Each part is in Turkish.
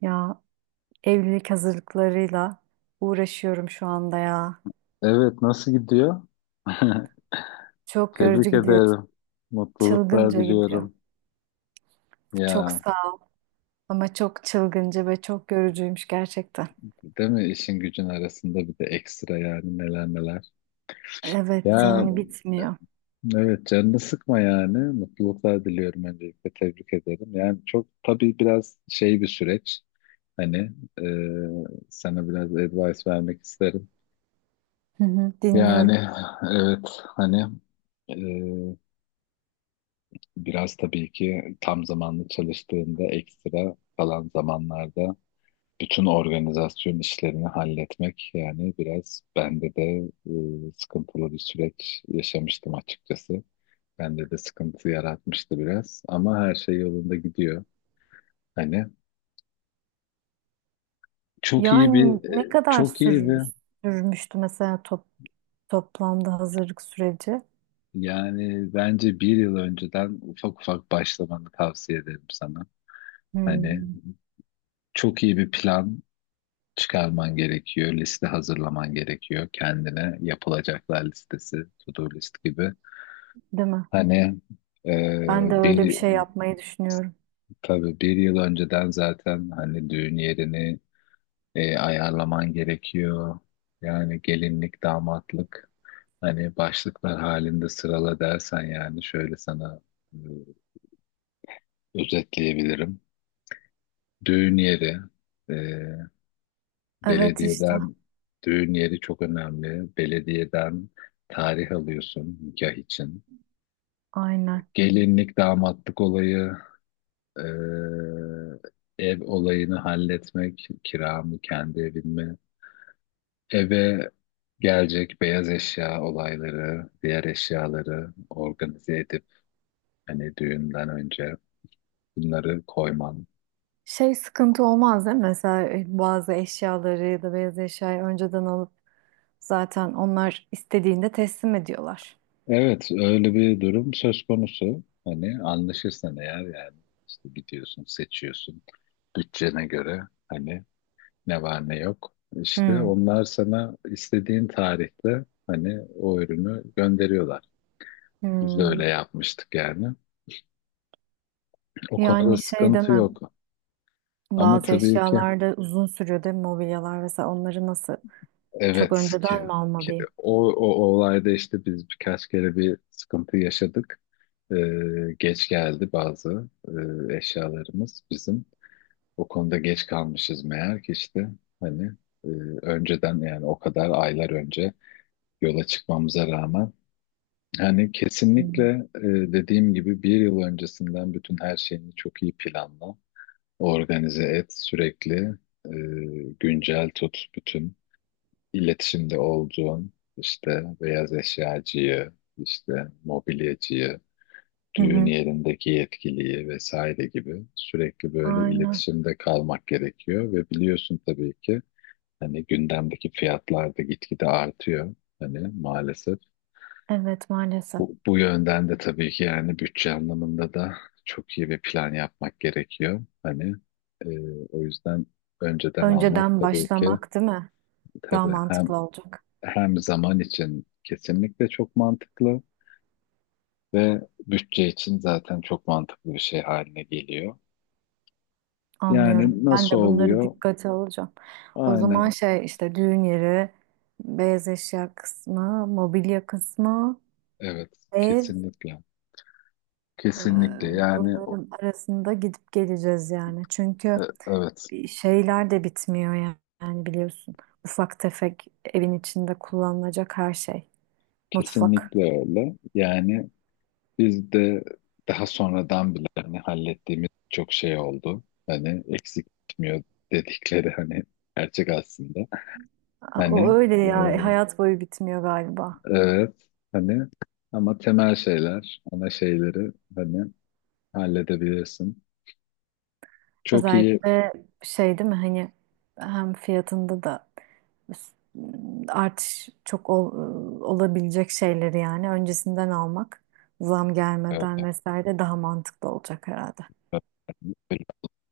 Ya evlilik hazırlıklarıyla uğraşıyorum şu anda ya. Evet, nasıl gidiyor? Çok yorucu Tebrik gidiyor, ederim. Mutluluklar çılgınca gidiyor. diliyorum. Çok Ya, sağ ol ama çok çılgınca ve çok yorucuymuş gerçekten. değil mi işin gücün arasında bir de ekstra yani neler neler. Evet Ya, yani bitmiyor. evet canını sıkma yani. Mutluluklar diliyorum, öncelikle tebrik ederim. Yani çok tabii biraz şey bir süreç. Hani e, Sana biraz advice vermek isterim. Hı hı, Yani dinliyorum. evet hani e, Biraz tabii ki tam zamanlı çalıştığında ekstra kalan zamanlarda bütün organizasyon işlerini halletmek, yani biraz bende de sıkıntılı bir süreç yaşamıştım açıkçası. Bende de sıkıntı yaratmıştı biraz, ama her şey yolunda gidiyor. Hani çok iyi bir Yani ne kadar çok iyi bir, sürmüştü mesela toplamda hazırlık süreci? yani bence bir yıl önceden ufak ufak başlamanı tavsiye ederim sana. Hani Hmm, çok iyi bir plan çıkarman gerekiyor, liste hazırlaman gerekiyor, kendine yapılacaklar listesi, to-do list gibi. değil mi? Hani e, Ben de öyle bir bir şey yapmayı düşünüyorum. tabii bir yıl önceden zaten hani düğün yerini ayarlaman gerekiyor. Yani gelinlik, damatlık hani başlıklar halinde sırala dersen, yani şöyle sana e, özetleyebilirim. Düğün yeri e, Evet işte belediyeden Düğün yeri çok önemli. Belediyeden tarih alıyorsun nikah için. aynen. Gelinlik, damatlık olayı, Ee, ev olayını halletmek, kira mı, kendi evin mi? Eve gelecek beyaz eşya olayları, diğer eşyaları organize edip hani düğünden önce bunları koyman. Şey sıkıntı olmaz değil mi? Mesela bazı eşyaları ya da beyaz eşyayı önceden alıp zaten onlar istediğinde teslim ediyorlar. Evet, öyle bir durum söz konusu. Hani anlaşırsan eğer, yani işte gidiyorsun, seçiyorsun, bütçene göre hani ne var ne yok. İşte Hmm. onlar sana istediğin tarihte hani o ürünü gönderiyorlar. Biz de Hmm. öyle yapmıştık yani. O konuda Yani şey sıkıntı deme, yok. Ama bazı tabii ki eşyalarda uzun sürüyor değil mi, mobilyalar mesela onları nasıl, çok evet, ki, önceden mi ki almalıyım? o, o, o olayda işte biz birkaç kere bir sıkıntı yaşadık. Geç geldi bazı eşyalarımız bizim. O konuda geç kalmışız meğer ki, işte hani e, önceden, yani o kadar aylar önce yola çıkmamıza rağmen hani kesinlikle, Hmm. e, dediğim gibi bir yıl öncesinden bütün her şeyini çok iyi planla. Organize et, sürekli e, güncel tut, bütün iletişimde olduğun işte beyaz eşyacıyı, işte mobilyacıyı, Hı düğün hı. yerindeki yetkiliyi vesaire gibi, sürekli böyle Aynen. iletişimde kalmak gerekiyor. Ve biliyorsun tabii ki hani gündemdeki fiyatlar da gitgide artıyor. Hani maalesef Evet maalesef. bu yönden de tabii ki, yani bütçe anlamında da çok iyi bir plan yapmak gerekiyor. Hani e, o yüzden önceden almak Önceden tabii ki, başlamak değil mi? Daha tabii hem, mantıklı olacak. hem zaman için kesinlikle çok mantıklı ve bütçe için zaten çok mantıklı bir şey haline geliyor. Anlıyorum. Yani Ben nasıl de bunları oluyor? dikkate alacağım. O zaman Aynen. şey işte düğün yeri, beyaz eşya kısmı, mobilya kısmı, Evet, ev, kesinlikle. e, Kesinlikle yani bunların arasında gidip geleceğiz yani. Çünkü e, evet. bir şeyler de bitmiyor yani, yani biliyorsun. Ufak tefek evin içinde kullanılacak her şey. Mutfak. Kesinlikle öyle. Yani biz de daha sonradan bile hani hallettiğimiz çok şey oldu. Hani eksik gitmiyor dedikleri hani gerçek aslında. O Hani öyle e, ya, hayat boyu bitmiyor galiba. evet hani, ama temel şeyler, ana şeyleri hani halledebilirsin. Çok iyi Özellikle şey değil mi hani, hem fiyatında da artış çok olabilecek şeyleri yani öncesinden almak, zam gelmeden e, vesaire daha mantıklı olacak herhalde.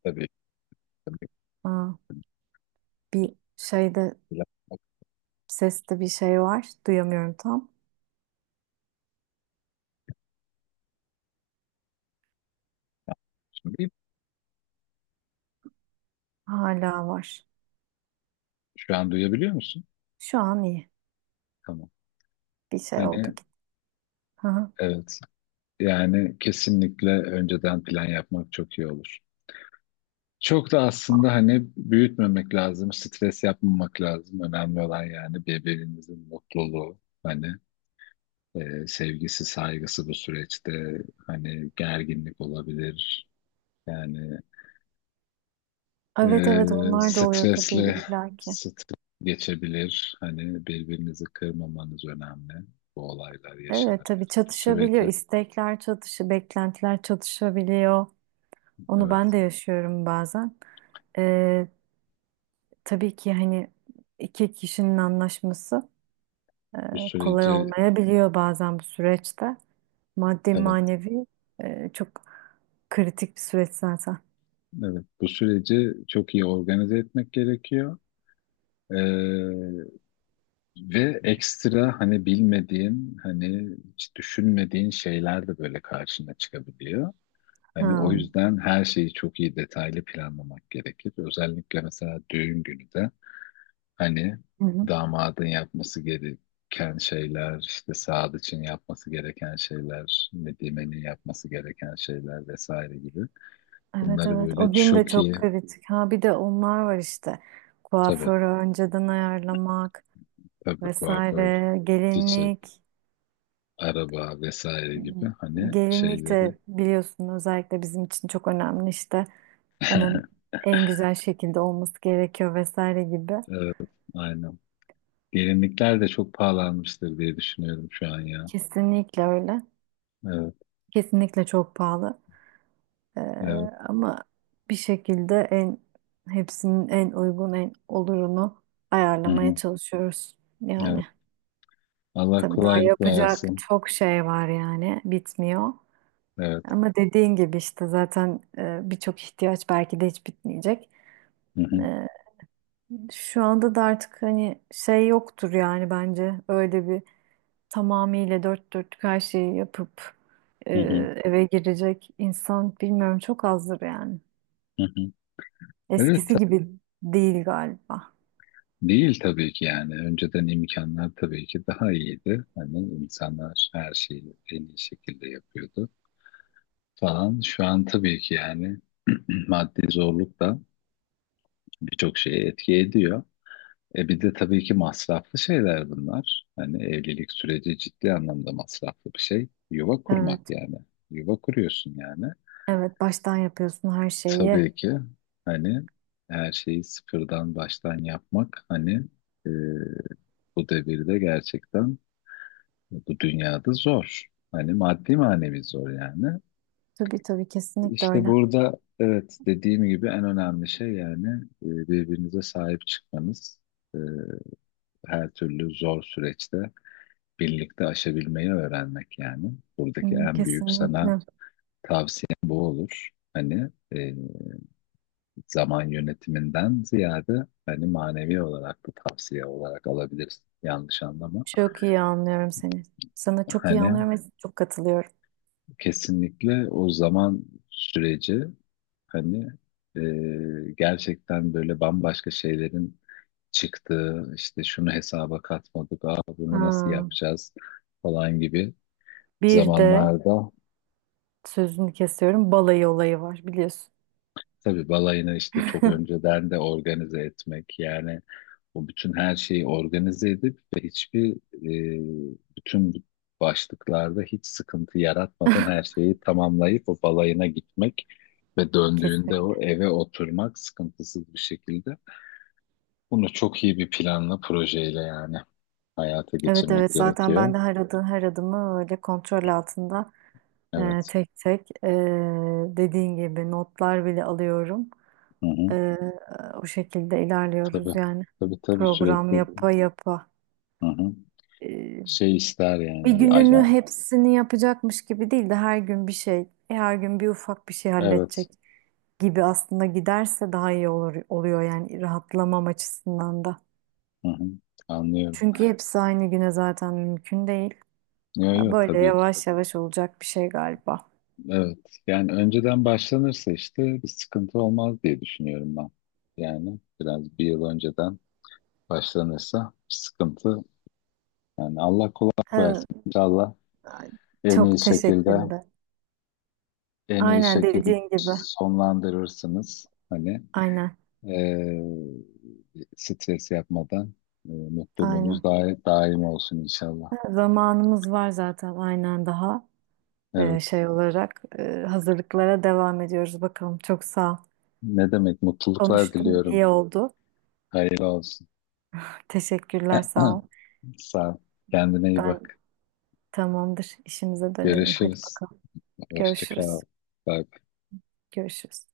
tabii Aa, bir şeyde, ki. seste bir şey var, duyamıyorum tam, hala var. Şu an duyabiliyor musun? Şu an iyi, Tamam. bir şey oldu Hani gitti. Hı hı. evet, yani kesinlikle önceden plan yapmak çok iyi olur. Çok da aslında hani büyütmemek lazım, stres yapmamak lazım. Önemli olan yani birbirinizin mutluluğu, hani sevgisi, saygısı bu süreçte. Hani gerginlik olabilir, yani Evet evet, e, onlar da oluyor tabii stresli illaki. stres geçebilir. Hani birbirinizi kırmamanız önemli bu olaylar Evet yaşanırken. tabii çatışabiliyor, istekler çatışıyor, beklentiler çatışabiliyor. Onu ben evet, de yaşıyorum bazen. Ee, tabii ki hani iki kişinin anlaşması bu kolay süreci, olmayabiliyor bazen bu süreçte. Maddi evet, manevi çok kritik bir süreç zaten. evet, bu süreci çok iyi organize etmek gerekiyor. Ee, Ve ekstra hani bilmediğin, hani hiç düşünmediğin şeyler de böyle karşına çıkabiliyor. Hani o Ha. yüzden her şeyi çok iyi, detaylı planlamak gerekir. Özellikle mesela düğün günü de hani Hı hı. damadın yapması gereken şeyler, işte saat için yapması gereken şeyler, nedimenin yapması gereken şeyler vesaire gibi. Evet Bunları evet, o böyle gün de çok çok iyi, kritik. Ha bir de onlar var işte. tabii, Kuaförü önceden ayarlamak tabii kuaför, vesaire, çiçek, gelinlik. araba vesaire gibi hani Gelinlik şeyleri. de biliyorsun özellikle bizim için çok önemli işte, onun en güzel şekilde olması gerekiyor vesaire gibi. Evet, aynen. Gelinlikler de çok pahalanmıştır diye düşünüyorum şu an ya. Kesinlikle öyle. Evet, Kesinlikle çok pahalı. Ee, evet. ama bir şekilde en, hepsinin en uygun en olurunu Hı ayarlamaya hı, çalışıyoruz. evet. Yani Allah tabii daha kolaylık yapacak versin. çok şey var yani bitmiyor. Evet. Ama dediğin gibi işte zaten birçok ihtiyaç belki de hiç bitmeyecek. Hı hı, Ee, Şu anda da artık hani şey yoktur yani, bence öyle bir tamamıyla dört dörtlük her şeyi yapıp e, hı hı, eve girecek insan bilmiyorum, çok azdır yani. hı hı. Evet, Eskisi ta- gibi değil galiba. değil tabii ki yani. Önceden imkanlar tabii ki daha iyiydi. Hani insanlar her şeyi en iyi şekilde yapıyordu falan. Şu an tabii ki yani maddi zorluk da birçok şeye etki ediyor. E bir de tabii ki masraflı şeyler bunlar. Hani evlilik süreci ciddi anlamda masraflı bir şey. Yuva kurmak Evet, yani. Yuva kuruyorsun yani. evet baştan yapıyorsun her şeyi. Tabii ki hani her şeyi sıfırdan baştan yapmak hani e, bu devirde gerçekten bu dünyada zor. Hani maddi manevi zor yani. Tabii tabii, kesinlikle İşte öyle. burada, evet, dediğim gibi en önemli şey, yani birbirinize sahip çıkmanız. E, her türlü zor süreçte birlikte aşabilmeyi öğrenmek yani. Buradaki Hmm, en büyük sana kesinlikle. tavsiyem bu olur. Hani e, zaman yönetiminden ziyade hani manevi olarak da tavsiye olarak alabilirsin. Yanlış anlama. Çok iyi anlıyorum seni. Sana çok iyi Hani anlıyorum ve çok katılıyorum. kesinlikle o zaman süreci hani e, gerçekten böyle bambaşka şeylerin çıktığı, işte şunu hesaba katmadık, aa, bunu nasıl Ha. yapacağız falan gibi Bir de zamanlarda. sözünü kesiyorum, balayı olayı var biliyorsun. Tabii balayını işte çok önceden de organize etmek, yani o bütün her şeyi organize edip ve hiçbir, bütün bu başlıklarda hiç sıkıntı yaratmadan her şeyi tamamlayıp o balayına gitmek ve döndüğünde Kesinlikle. o eve oturmak sıkıntısız bir şekilde. Bunu çok iyi bir planla, projeyle yani hayata Evet geçirmek evet, zaten ben gerekiyor. de her adım, her adımı öyle kontrol altında, Evet. tek tek, dediğin gibi notlar bile alıyorum. Hı hı. E, o şekilde Tabii. ilerliyoruz yani. Tabii tabii, Program sürekli. yapa yapa. Hı hı. E, Şey ister bir yani, bir gününü ajan. hepsini yapacakmış gibi değil de her gün bir şey, her gün bir ufak bir şey Evet. halledecek gibi aslında giderse daha iyi olur oluyor yani, rahatlamam açısından da. Hı hı, anlıyorum. Çünkü hepsi aynı güne zaten mümkün değil. Yok Ya yok, böyle tabii ki. yavaş yavaş olacak bir şey galiba. Evet. Yani önceden başlanırsa işte bir sıkıntı olmaz diye düşünüyorum ben. Yani biraz bir yıl önceden başlanırsa bir sıkıntı. Yani Allah kolaylık Evet, versin. İnşallah en iyi çok şekilde, teşekkürler. en iyi Aynen şekilde dediğin gibi. sonlandırırsınız. Hani Aynen. eee stres yapmadan, mutluluğunuz Aynen. daim, daim olsun inşallah. Zamanımız var zaten aynen, daha Evet. şey olarak hazırlıklara devam ediyoruz bakalım. Çok sağ ol. Ne demek, mutluluklar Konuştum, diliyorum. iyi oldu. Hayırlı olsun. Teşekkürler, sağ ol. Sağ ol. Kendine iyi Ben bak. tamamdır. İşimize dönelim. Hadi Görüşürüz. bakalım. Hoşça kal. Görüşürüz. Bye. Görüşürüz.